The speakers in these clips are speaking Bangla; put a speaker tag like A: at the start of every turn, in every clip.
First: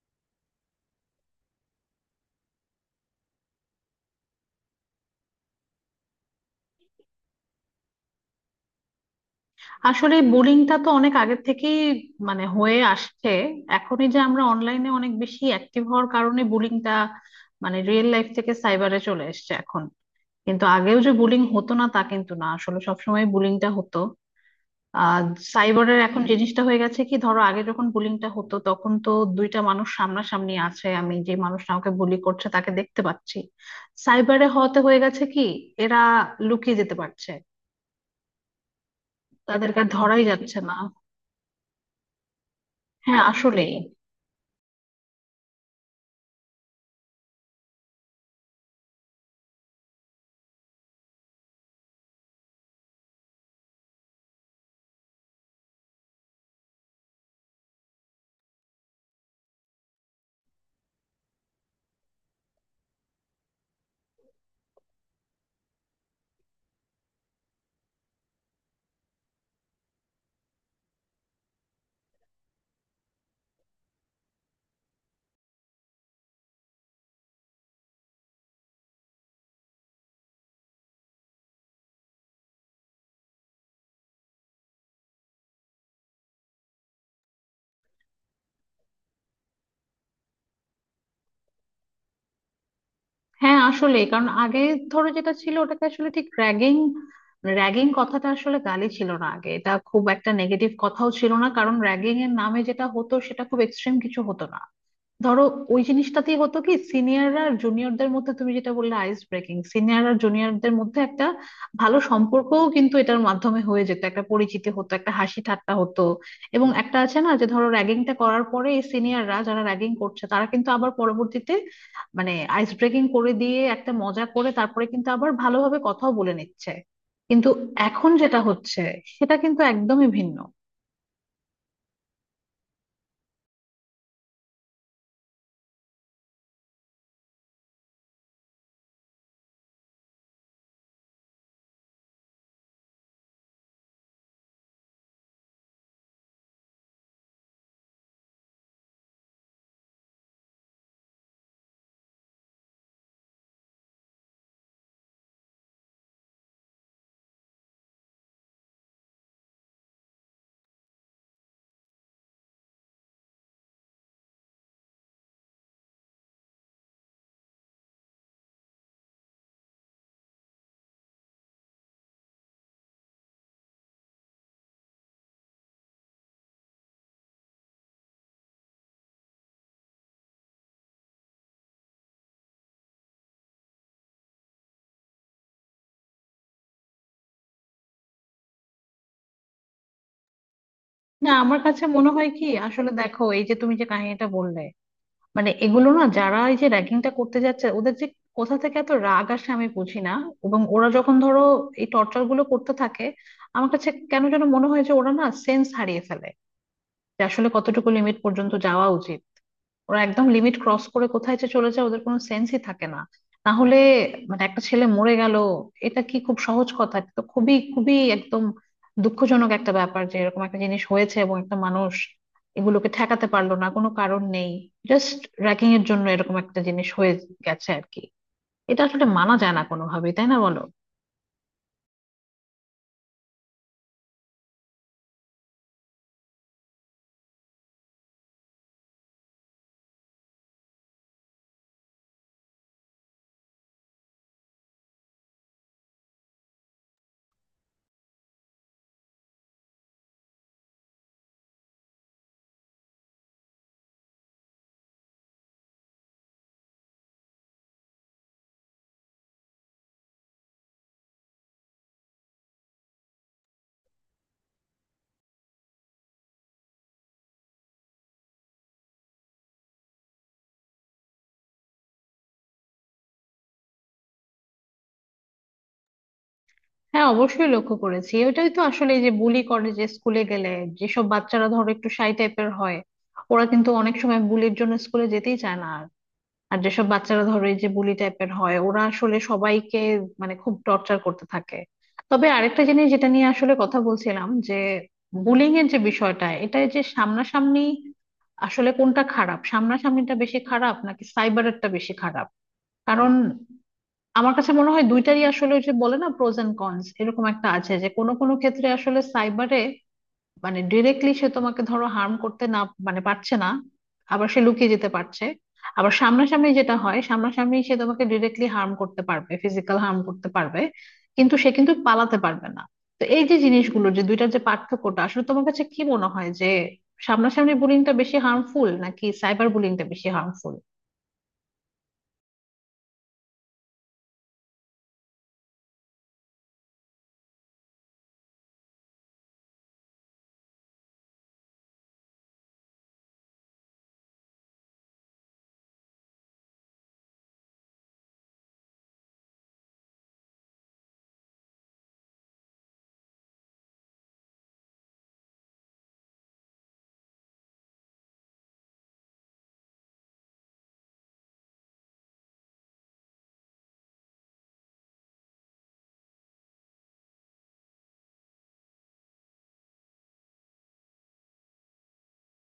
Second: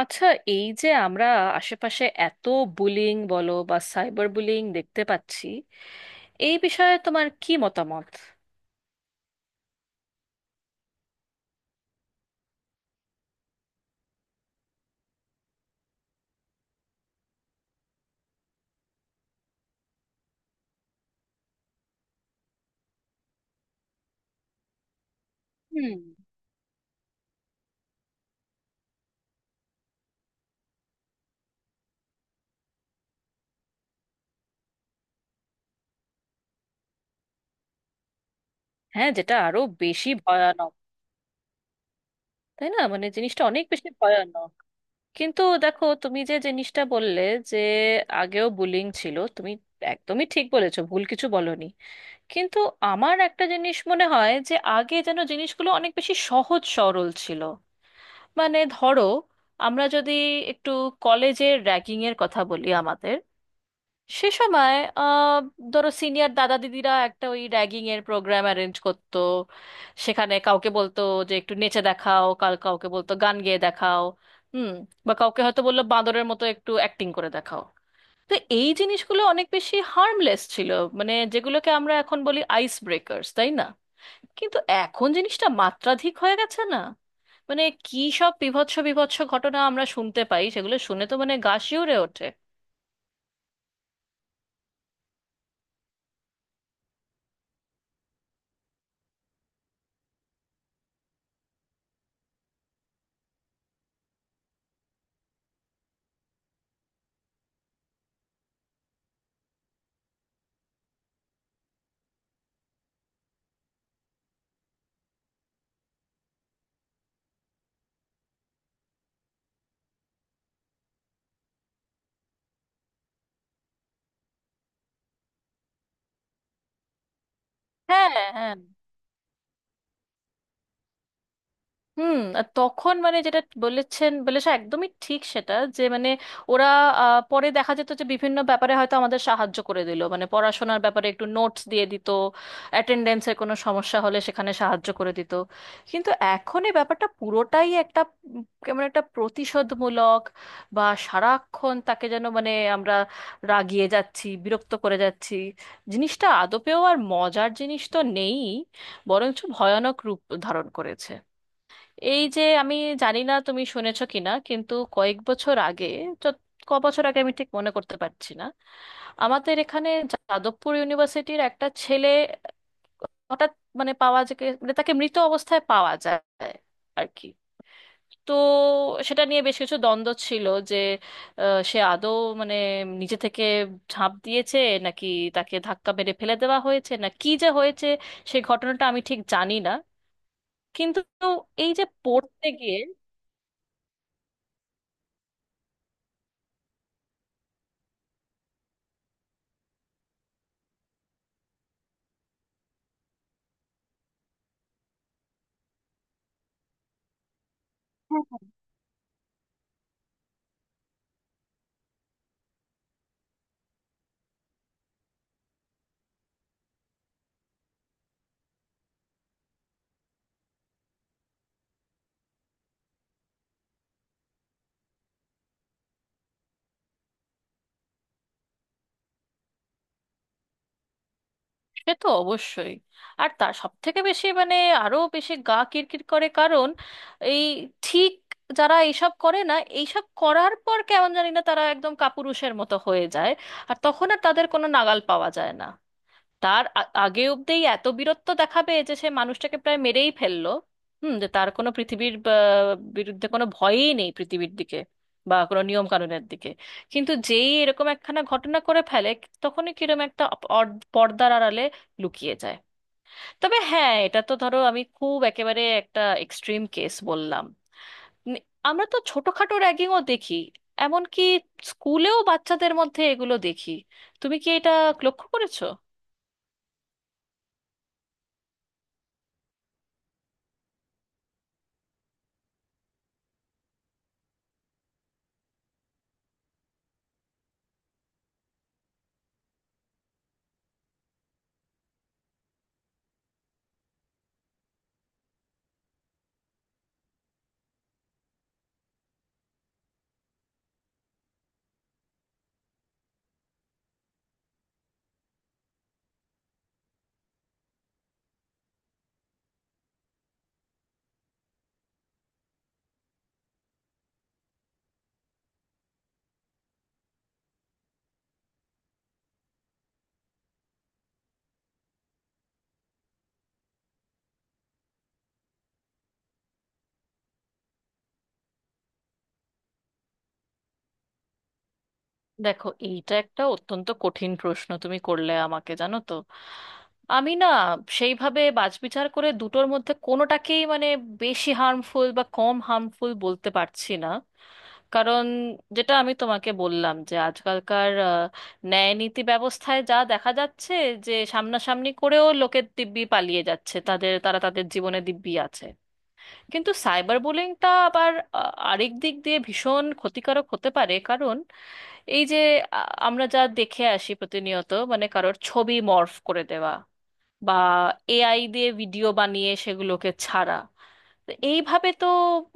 A: আচ্ছা, এই যে আমরা আশেপাশে এত বুলিং বলো বা সাইবার বুলিং দেখতে পাচ্ছি, এই বিষয়ে তোমার কি মতামত?
B: আসলে বুলিংটা তো অনেক আগের থেকেই মানে হয়ে আসছে। এখনই যে আমরা অনলাইনে অনেক বেশি অ্যাক্টিভ হওয়ার কারণে বুলিংটা মানে রিয়েল লাইফ থেকে সাইবারে চলে এসেছে এখন। কিন্তু আগেও যে বুলিং হতো না তা কিন্তু না, আসলে সবসময় বুলিংটা হতো। আর সাইবারের
A: হুম।
B: এখন জিনিসটা হয়ে গেছে কি, ধরো আগে যখন বুলিংটা হতো তখন তো দুইটা মানুষ সামনাসামনি আছে, আমি যে মানুষটা আমাকে বুলি করছে তাকে দেখতে পাচ্ছি। সাইবারে হওয়াতে হয়ে গেছে কি, এরা লুকিয়ে যেতে পারছে,
A: হ্যাঁ, যেটা আরো
B: তাদেরকে আর
A: বেশি
B: ধরাই যাচ্ছে
A: ভয়ানক।
B: না।
A: তাই না? মানে
B: হ্যাঁ
A: জিনিসটা অনেক
B: আসলেই।
A: বেশি ভয়ানক। কিন্তু দেখো, তুমি যে জিনিসটা বললে যে আগেও বুলিং ছিল, তুমি একদমই ঠিক বলেছো, ভুল কিছু বলনি। কিন্তু আমার একটা জিনিস মনে হয় যে আগে যেন জিনিসগুলো অনেক বেশি সহজ সরল ছিল। মানে ধরো, আমরা যদি একটু কলেজের র্যাগিং এর কথা বলি, আমাদের সে সময় ধরো সিনিয়র দাদা দিদিরা একটা ওই র্যাগিং এর প্রোগ্রাম অ্যারেঞ্জ করতো। সেখানে কাউকে বলতো যে একটু নেচে দেখাও, কাল কাউকে বলতো গান গেয়ে দেখাও। হুম। বা কাউকে হয়তো বললো বাঁদরের মতো একটু অ্যাক্টিং করে দেখাও। তো এই জিনিসগুলো অনেক বেশি হার্মলেস ছিল, মানে যেগুলোকে আমরা এখন বলি আইস ব্রেকার্স, তাই না? কিন্তু এখন জিনিসটা মাত্রাধিক হয়ে গেছে না? মানে কি সব বীভৎস বীভৎস ঘটনা আমরা শুনতে পাই, সেগুলো শুনে তো মানে গা শিউরে ওঠে।
B: হ্যাঁ আসলে কারণ আগে ধরো যেটা ছিল ওটাকে আসলে ঠিক র্যাগিং। র্যাগিং কথাটা আসলে গালি ছিল না আগে, এটা খুব একটা নেগেটিভ কথাও ছিল না, কারণ র্যাগিং এর নামে যেটা হতো সেটা খুব এক্সট্রিম কিছু হতো না। ধরো ওই জিনিসটাতেই হতো কি সিনিয়ররা আর জুনিয়রদের মধ্যে, তুমি যেটা বললে আইস ব্রেকিং, সিনিয়র আর জুনিয়রদের মধ্যে একটা ভালো সম্পর্কও কিন্তু এটার মাধ্যমে হয়ে যেত, একটা পরিচিতি হতো, একটা হাসি ঠাট্টা হতো। এবং একটা আছে না যে ধরো র্যাগিংটা করার পরে এই সিনিয়ররা যারা র্যাগিং করছে তারা কিন্তু আবার পরবর্তীতে মানে আইস ব্রেকিং করে দিয়ে একটা মজা করে তারপরে কিন্তু আবার ভালোভাবে কথাও বলে নিচ্ছে। কিন্তু
A: হ্যাঁ,
B: এখন যেটা
A: হ্যাঁ।
B: হচ্ছে সেটা কিন্তু একদমই ভিন্ন।
A: হুম, আর তখন মানে যেটা বলেছেন বলেছে একদমই ঠিক, সেটা যে মানে ওরা পরে দেখা যেত যে বিভিন্ন ব্যাপারে হয়তো আমাদের সাহায্য করে দিল, মানে পড়াশোনার ব্যাপারে একটু নোটস দিয়ে দিত, অ্যাটেন্ডেন্সের কোনো সমস্যা হলে সেখানে সাহায্য করে দিত। কিন্তু এখন এই ব্যাপারটা পুরোটাই একটা কেমন একটা প্রতিশোধমূলক, বা সারাক্ষণ তাকে যেন মানে আমরা রাগিয়ে যাচ্ছি, বিরক্ত করে যাচ্ছি। জিনিসটা আদপেও আর মজার জিনিস তো নেই, বরঞ্চ ভয়ানক রূপ ধারণ করেছে। এই যে আমি জানি না তুমি শুনেছো কিনা, কিন্তু কয়েক বছর আগে, যত- ক বছর আগে আমি ঠিক মনে করতে পারছি না, আমাদের এখানে যাদবপুর ইউনিভার্সিটির একটা ছেলে হঠাৎ মানে পাওয়া যায়, মানে তাকে মৃত অবস্থায় পাওয়া যায় আর কি। তো সেটা নিয়ে বেশ কিছু দ্বন্দ্ব ছিল যে সে আদৌ মানে নিজে থেকে ঝাঁপ দিয়েছে, নাকি তাকে ধাক্কা মেরে ফেলে দেওয়া হয়েছে, না কি যে হয়েছে সেই ঘটনাটা আমি ঠিক জানি না। কিন্তু
B: না, আমার
A: এই
B: কাছে
A: যে
B: মনে হয় কি
A: পড়তে গিয়ে,
B: আসলে, দেখো এই যে তুমি যে কাহিনীটা বললে, মানে এগুলো না, যারা এই যে র্যাগিংটা করতে যাচ্ছে ওদের যে কোথা থেকে এত রাগ আসে আমি বুঝি না। এবং ওরা যখন ধরো এই টর্চার গুলো করতে থাকে, আমার কাছে কেন যেন মনে হয় যে ওরা না সেন্স হারিয়ে ফেলে, যে আসলে কতটুকু লিমিট পর্যন্ত যাওয়া উচিত। ওরা একদম লিমিট ক্রস করে কোথায় যে চলে যায় ওদের কোনো সেন্সই থাকে না। না হলে মানে একটা ছেলে মরে গেল, এটা কি খুব সহজ কথা, তো খুবই খুবই একদম দুঃখজনক একটা ব্যাপার যে এরকম একটা জিনিস হয়েছে এবং একটা মানুষ এগুলোকে ঠেকাতে পারলো না। কোনো কারণ নেই, জাস্ট র্যাগিং এর জন্য এরকম একটা জিনিস হয়ে গেছে আর কি। এটা আসলে মানা যায় না কোনোভাবেই, তাই না বলো?
A: সে তো অবশ্যই। আর তার সব থেকে বেশি মানে আরো বেশি গা কিরকির করে, কারণ এই ঠিক যারা এইসব করে না, এইসব করার পর কেমন জানি না তারা একদম কাপুরুষের মতো হয়ে যায়। আর তখন আর তাদের কোনো নাগাল পাওয়া যায় না। তার আগে অব্দি এত বীরত্ব দেখাবে যে সে মানুষটাকে প্রায় মেরেই ফেললো। হুম। যে তার কোনো পৃথিবীর বিরুদ্ধে কোনো ভয়ই নেই, পৃথিবীর দিকে বা কোনো নিয়ম কানুনের দিকে। কিন্তু যেই এরকম একখানা ঘটনা করে ফেলে, তখনই কিরকম একটা পর্দার আড়ালে লুকিয়ে যায়। তবে হ্যাঁ, এটা তো ধরো আমি খুব একেবারে একটা এক্সট্রিম কেস বললাম। নি- আমরা তো ছোটখাটো র্যাগিংও দেখি, এমনকি স্কুলেও বাচ্চাদের মধ্যে এগুলো দেখি। তুমি কি এটা লক্ষ্য করেছো?
B: হ্যাঁ অবশ্যই লক্ষ্য করেছি, ওইটাই তো আসলে এই যে বুলি করে, যে স্কুলে গেলে যেসব বাচ্চারা ধরো একটু শাই টাইপের হয় ওরা কিন্তু অনেক সময় বুলির জন্য স্কুলে যেতেই চায় না। আর যেসব বাচ্চারা ধরো এই যে বুলি টাইপের হয় ওরা আসলে সবাইকে মানে খুব টর্চার করতে থাকে। তবে আরেকটা জিনিস যেটা নিয়ে আসলে কথা বলছিলাম, যে বুলিং এর যে বিষয়টা এটা যে সামনাসামনি, আসলে কোনটা খারাপ, সামনাসামনিটা বেশি খারাপ নাকি সাইবারেরটা বেশি খারাপ? কারণ আমার কাছে মনে হয় দুইটারই আসলে ওই যে বলে না প্রোজ এন্ড কনস, এরকম একটা আছে যে কোনো কোনো ক্ষেত্রে আসলে সাইবারে মানে ডিরেক্টলি সে তোমাকে ধরো হার্ম করতে না মানে পারছে না, আবার সে লুকিয়ে যেতে পারছে। আবার সামনাসামনি যেটা হয়, সামনাসামনি সে তোমাকে ডিরেক্টলি হার্ম করতে পারবে, ফিজিক্যাল হার্ম করতে পারবে, কিন্তু সে কিন্তু পালাতে পারবে না। তো এই যে জিনিসগুলো যে দুইটার যে পার্থক্যটা, আসলে তোমার কাছে কি মনে হয় যে সামনাসামনি বুলিংটা বেশি হার্মফুল নাকি সাইবার বুলিংটা বেশি হার্মফুল?
A: দেখো, এইটা একটা অত্যন্ত কঠিন প্রশ্ন তুমি করলে আমাকে, জানো তো। আমি না সেইভাবে বাছবিচার করে দুটোর মধ্যে কোনোটাকেই মানে বেশি হার্মফুল বা কম হার্মফুল বলতে পারছি না। কারণ যেটা আমি তোমাকে বললাম যে আজকালকার ন্যায় নীতি ব্যবস্থায় যা দেখা যাচ্ছে যে সামনাসামনি করেও লোকের দিব্যি পালিয়ে যাচ্ছে, তাদের তারা তাদের জীবনে দিব্যি আছে। কিন্তু সাইবার বুলিংটা আবার আরেক দিক দিয়ে ভীষণ ক্ষতিকারক হতে পারে, কারণ এই যে আ- আমরা যা দেখে আসি প্রতিনিয়ত, মানে কারোর ছবি মর্ফ করে দেওয়া বা এআই দিয়ে ভিডিও বানিয়ে সেগুলোকে ছাড়া। তো এইভাবে তো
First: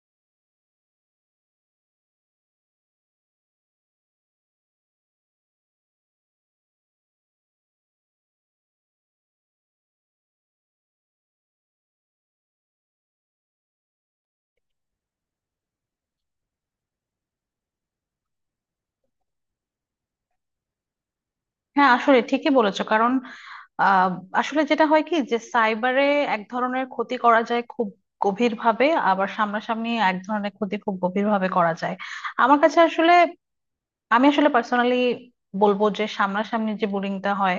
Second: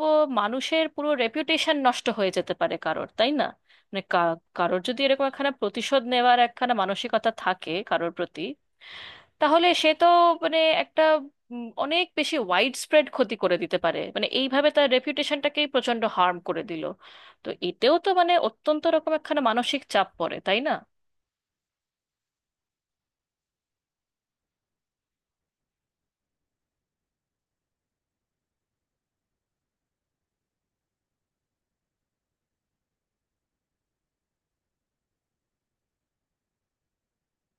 A: ও, মানুষের পুরো রেপুটেশন নষ্ট হয়ে যেতে পারে কারোর, তাই না? মানে কারোর যদি এরকম একখানা প্রতিশোধ নেওয়ার একখানা মানসিকতা থাকে কারোর প্রতি, তাহলে সে তো মানে একটা অনেক বেশি ওয়াইড স্প্রেড ক্ষতি করে দিতে পারে, মানে এইভাবে তার রেপিউটেশনটাকেই প্রচন্ড হার্ম করে দিল। তো এতেও তো মানে অত্যন্ত রকম একখানা মানসিক চাপ পড়ে, তাই না?
B: হ্যাঁ আসলে ঠিকই বলেছো কারণ আহ আসলে যেটা হয় কি যে সাইবারে এক ধরনের ক্ষতি করা যায় খুব গভীর ভাবে, আবার সামনাসামনি এক ধরনের ক্ষতি খুব গভীর ভাবে করা যায়। আমার কাছে আসলে, আমি আসলে পার্সোনালি বলবো যে সামনাসামনি যে বুলিংটা হয়,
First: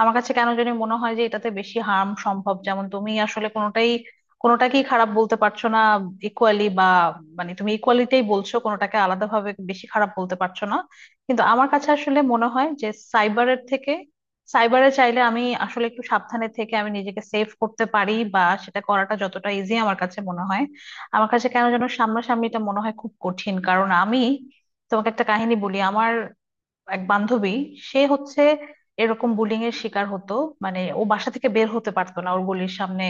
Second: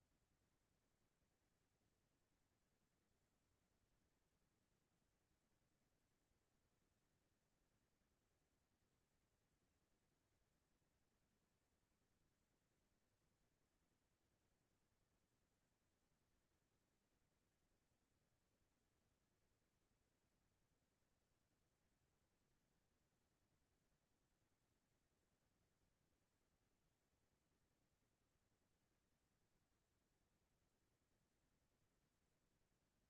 B: আমার কাছে কেন জানি মনে হয় যে এটাতে বেশি হার্ম সম্ভব। যেমন তুমি আসলে কোনোটাই, কোনোটাকেই খারাপ বলতে পারছো না, ইকুয়ালি বা মানে তুমি ইকুয়ালিটাই বলছো, কোনোটাকে আলাদাভাবে বেশি খারাপ বলতে পারছো না। কিন্তু আমার কাছে আসলে মনে হয় যে সাইবারের থেকে, সাইবারে চাইলে আমি আসলে একটু সাবধানে থেকে আমি নিজেকে সেভ করতে পারি, বা সেটা করাটা যতটা ইজি আমার কাছে মনে হয়, আমার কাছে কেন যেন সামনাসামনিটা মনে হয় খুব কঠিন। কারণ আমি তোমাকে একটা কাহিনী বলি, আমার এক বান্ধবী, সে হচ্ছে এরকম বুলিং এর শিকার হতো। মানে ও বাসা থেকে বের হতে পারতো না, ওর গলির সামনে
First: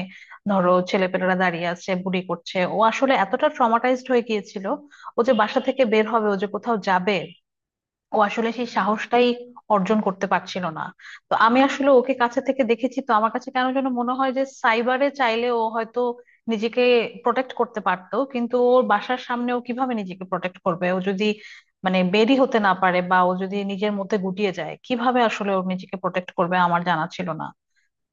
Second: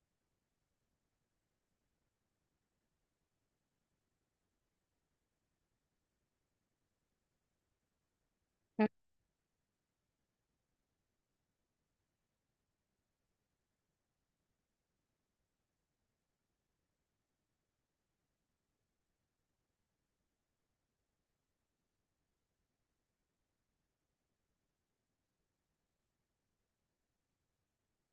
B: ধরো ছেলেপেলেরা দাঁড়িয়ে আছে বুড়ি করছে, ও আসলে এতটা ট্রমাটাইজড হয়ে গিয়েছিল, ও যে বাসা থেকে বের হবে, ও যে কোথাও যাবে, ও আসলে সেই
A: হুম,
B: সাহসটাই অর্জন করতে পারছিল না। তো আমি আসলে ওকে কাছে থেকে দেখেছি, তো আমার কাছে কেন যেন মনে হয় যে সাইবারে চাইলে ও হয়তো নিজেকে প্রোটেক্ট করতে পারতো, কিন্তু ওর বাসার সামনে ও কিভাবে নিজেকে প্রোটেক্ট করবে, ও যদি মানে বেরি হতে না পারে বা ও যদি নিজের মধ্যে গুটিয়ে যায় কিভাবে আসলে ও নিজেকে প্রোটেক্ট করবে আমার জানা ছিল না।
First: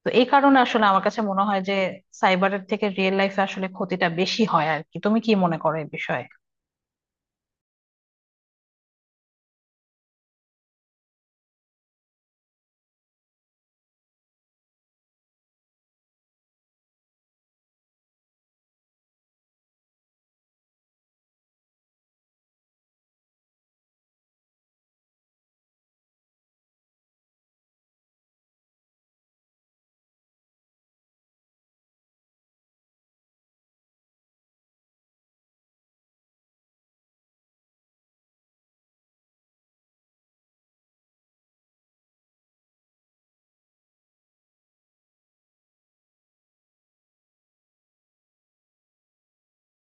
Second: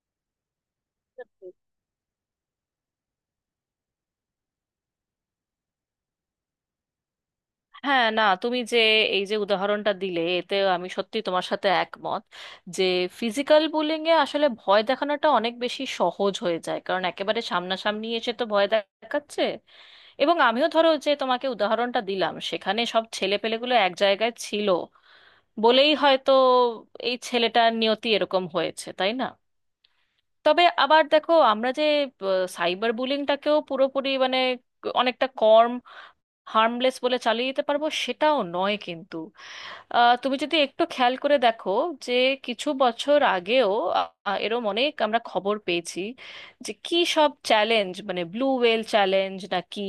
B: তো এই কারণে আসলে আমার কাছে মনে
A: হুম।
B: হয় যে সাইবারের থেকে রিয়েল লাইফে আসলে ক্ষতিটা বেশি হয় আর কি। তুমি কি মনে করো এই বিষয়ে?
A: হ্যাঁ, না তুমি যে এই যে উদাহরণটা দিলে, এতে আমি সত্যি তোমার সাথে একমত, যে ফিজিক্যাল বুলিং এ আসলে ভয় দেখানোটা অনেক বেশি সহজ হয়ে যায়, কারণ একেবারে সামনাসামনি এসে তো ভয় দেখাচ্ছে। এবং আমিও ধরো যে তোমাকে উদাহরণটা দিলাম, সেখানে সব ছেলেপেলেগুলো এক জায়গায় ছিল বলেই হয়তো এই ছেলেটার নিয়তি এরকম হয়েছে, তাই না? তবে আবার দেখো, আমরা যে সাইবার বুলিংটাকেও পুরোপুরি মানে অনেকটা কম হার্মলেস বলে চালিয়ে দিতে পারবো সেটাও নয় কিন্তু। তুমি যদি একটু খেয়াল করে দেখো যে কিছু বছর আগেও এরম অনেক আমরা খবর পেয়েছি যে কি সব চ্যালেঞ্জ, মানে ব্লু হোয়েল চ্যালেঞ্জ না কি,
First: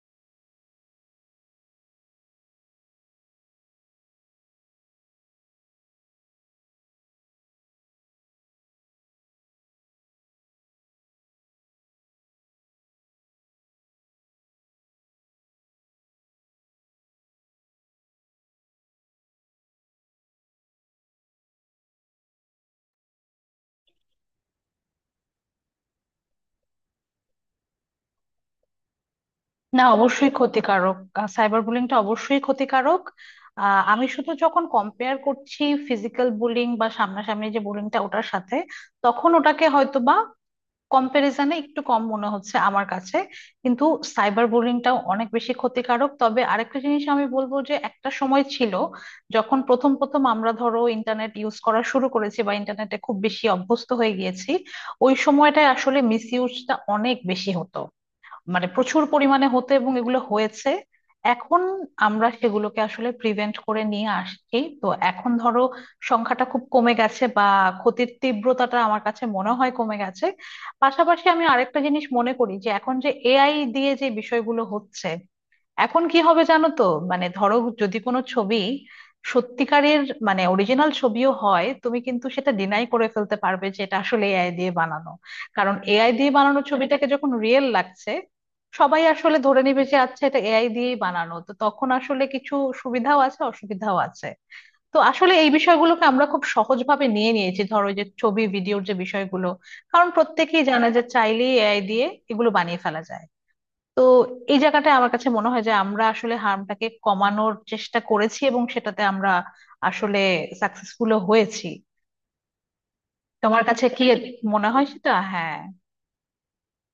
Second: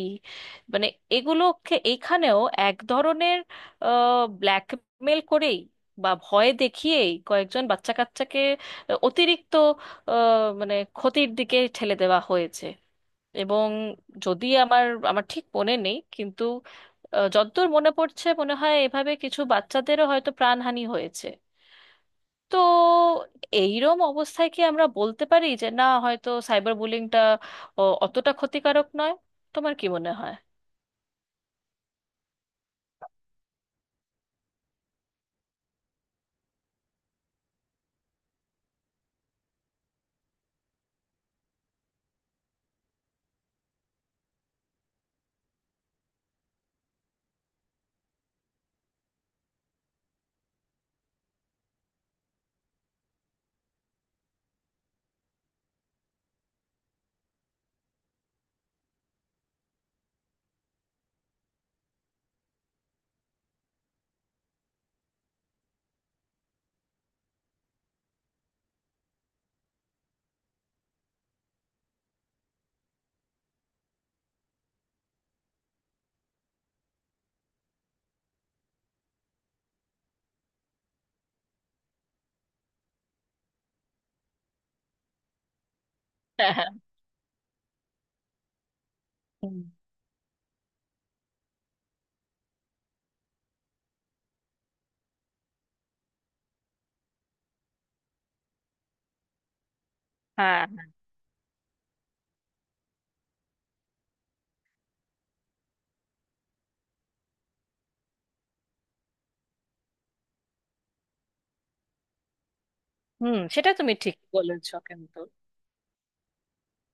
A: মানে এগুলোকে, এখানেও এক ধরনের ব্ল্যাকমেল করেই বা ভয় দেখিয়েই কয়েকজন বাচ্চা কাচ্চাকে অতিরিক্ত আহ, মানে ক্ষতির দিকে ঠেলে দেওয়া হয়েছে। এবং যদি আমার আমার ঠিক মনে নেই কিন্তু যতদূর মনে পড়ছে মনে হয় এভাবে কিছু বাচ্চাদেরও হয়তো প্রাণহানি হয়েছে। তো এইরম অবস্থায় কি আমরা বলতে পারি যে না, হয়তো সাইবার বুলিংটা অতটা ক্ষতিকারক নয়? তোমার
B: না
A: কি মনে
B: অবশ্যই
A: হয়?
B: ক্ষতিকারক, সাইবার বুলিংটা অবশ্যই ক্ষতিকারক। আমি শুধু যখন কম্পেয়ার করছি ফিজিক্যাল বুলিং বা সামনাসামনি যে বুলিংটা ওটার সাথে, তখন ওটাকে হয়তো বা কম্প্যারিজনে একটু কম মনে হচ্ছে আমার কাছে। কিন্তু সাইবার বুলিংটাও অনেক বেশি ক্ষতিকারক। তবে আরেকটা জিনিস আমি বলবো যে একটা সময় ছিল যখন প্রথম প্রথম আমরা ধরো ইন্টারনেট ইউজ করা শুরু করেছি বা ইন্টারনেটে খুব বেশি অভ্যস্ত হয়ে গিয়েছি, ওই সময়টায় আসলে মিস ইউজটা অনেক বেশি হতো, মানে প্রচুর পরিমাণে হতে এবং এগুলো হয়েছে। এখন আমরা সেগুলোকে আসলে প্রিভেন্ট করে নিয়ে আসছি, তো এখন ধরো সংখ্যাটা খুব কমে গেছে বা ক্ষতির তীব্রতাটা আমার কাছে মনে হয় কমে গেছে। পাশাপাশি আমি আরেকটা জিনিস মনে করি যে এখন যে এআই দিয়ে যে বিষয়গুলো হচ্ছে, এখন কি হবে জানো তো, মানে ধরো যদি কোনো ছবি সত্যিকারের মানে অরিজিনাল ছবিও হয় তুমি কিন্তু সেটা ডিনাই করে ফেলতে পারবে যে এটা আসলে এআই দিয়ে বানানো, কারণ এআই দিয়ে
A: হ্যাঁ,
B: বানানো
A: হ্যাঁ।
B: ছবিটাকে যখন রিয়েল লাগছে, সবাই আসলে
A: হুম,
B: ধরে নেবে যে আচ্ছা এটা এআই দিয়েই বানানো। তো তখন আসলে কিছু সুবিধাও আছে অসুবিধাও আছে। তো আসলে এই বিষয়গুলোকে আমরা খুব সহজভাবে নিয়ে নিয়েছি, ধরো এই যে ছবি ভিডিওর যে বিষয়গুলো, কারণ
A: হ্যাঁ,
B: প্রত্যেকেই জানে যে
A: হ্যাঁ।
B: চাইলেই এআই দিয়ে এগুলো বানিয়ে ফেলা যায়। তো এই জায়গাটায় আমার কাছে মনে হয় যে আমরা আসলে হার্মটাকে কমানোর চেষ্টা করেছি এবং সেটাতে আমরা আসলে সাকসেসফুলও হয়েছি।
A: হুম,
B: তোমার
A: সেটা
B: কাছে
A: তুমি
B: কি
A: ঠিক
B: মনে
A: বলেছো
B: হয় সেটা?
A: কিন্তু
B: হ্যাঁ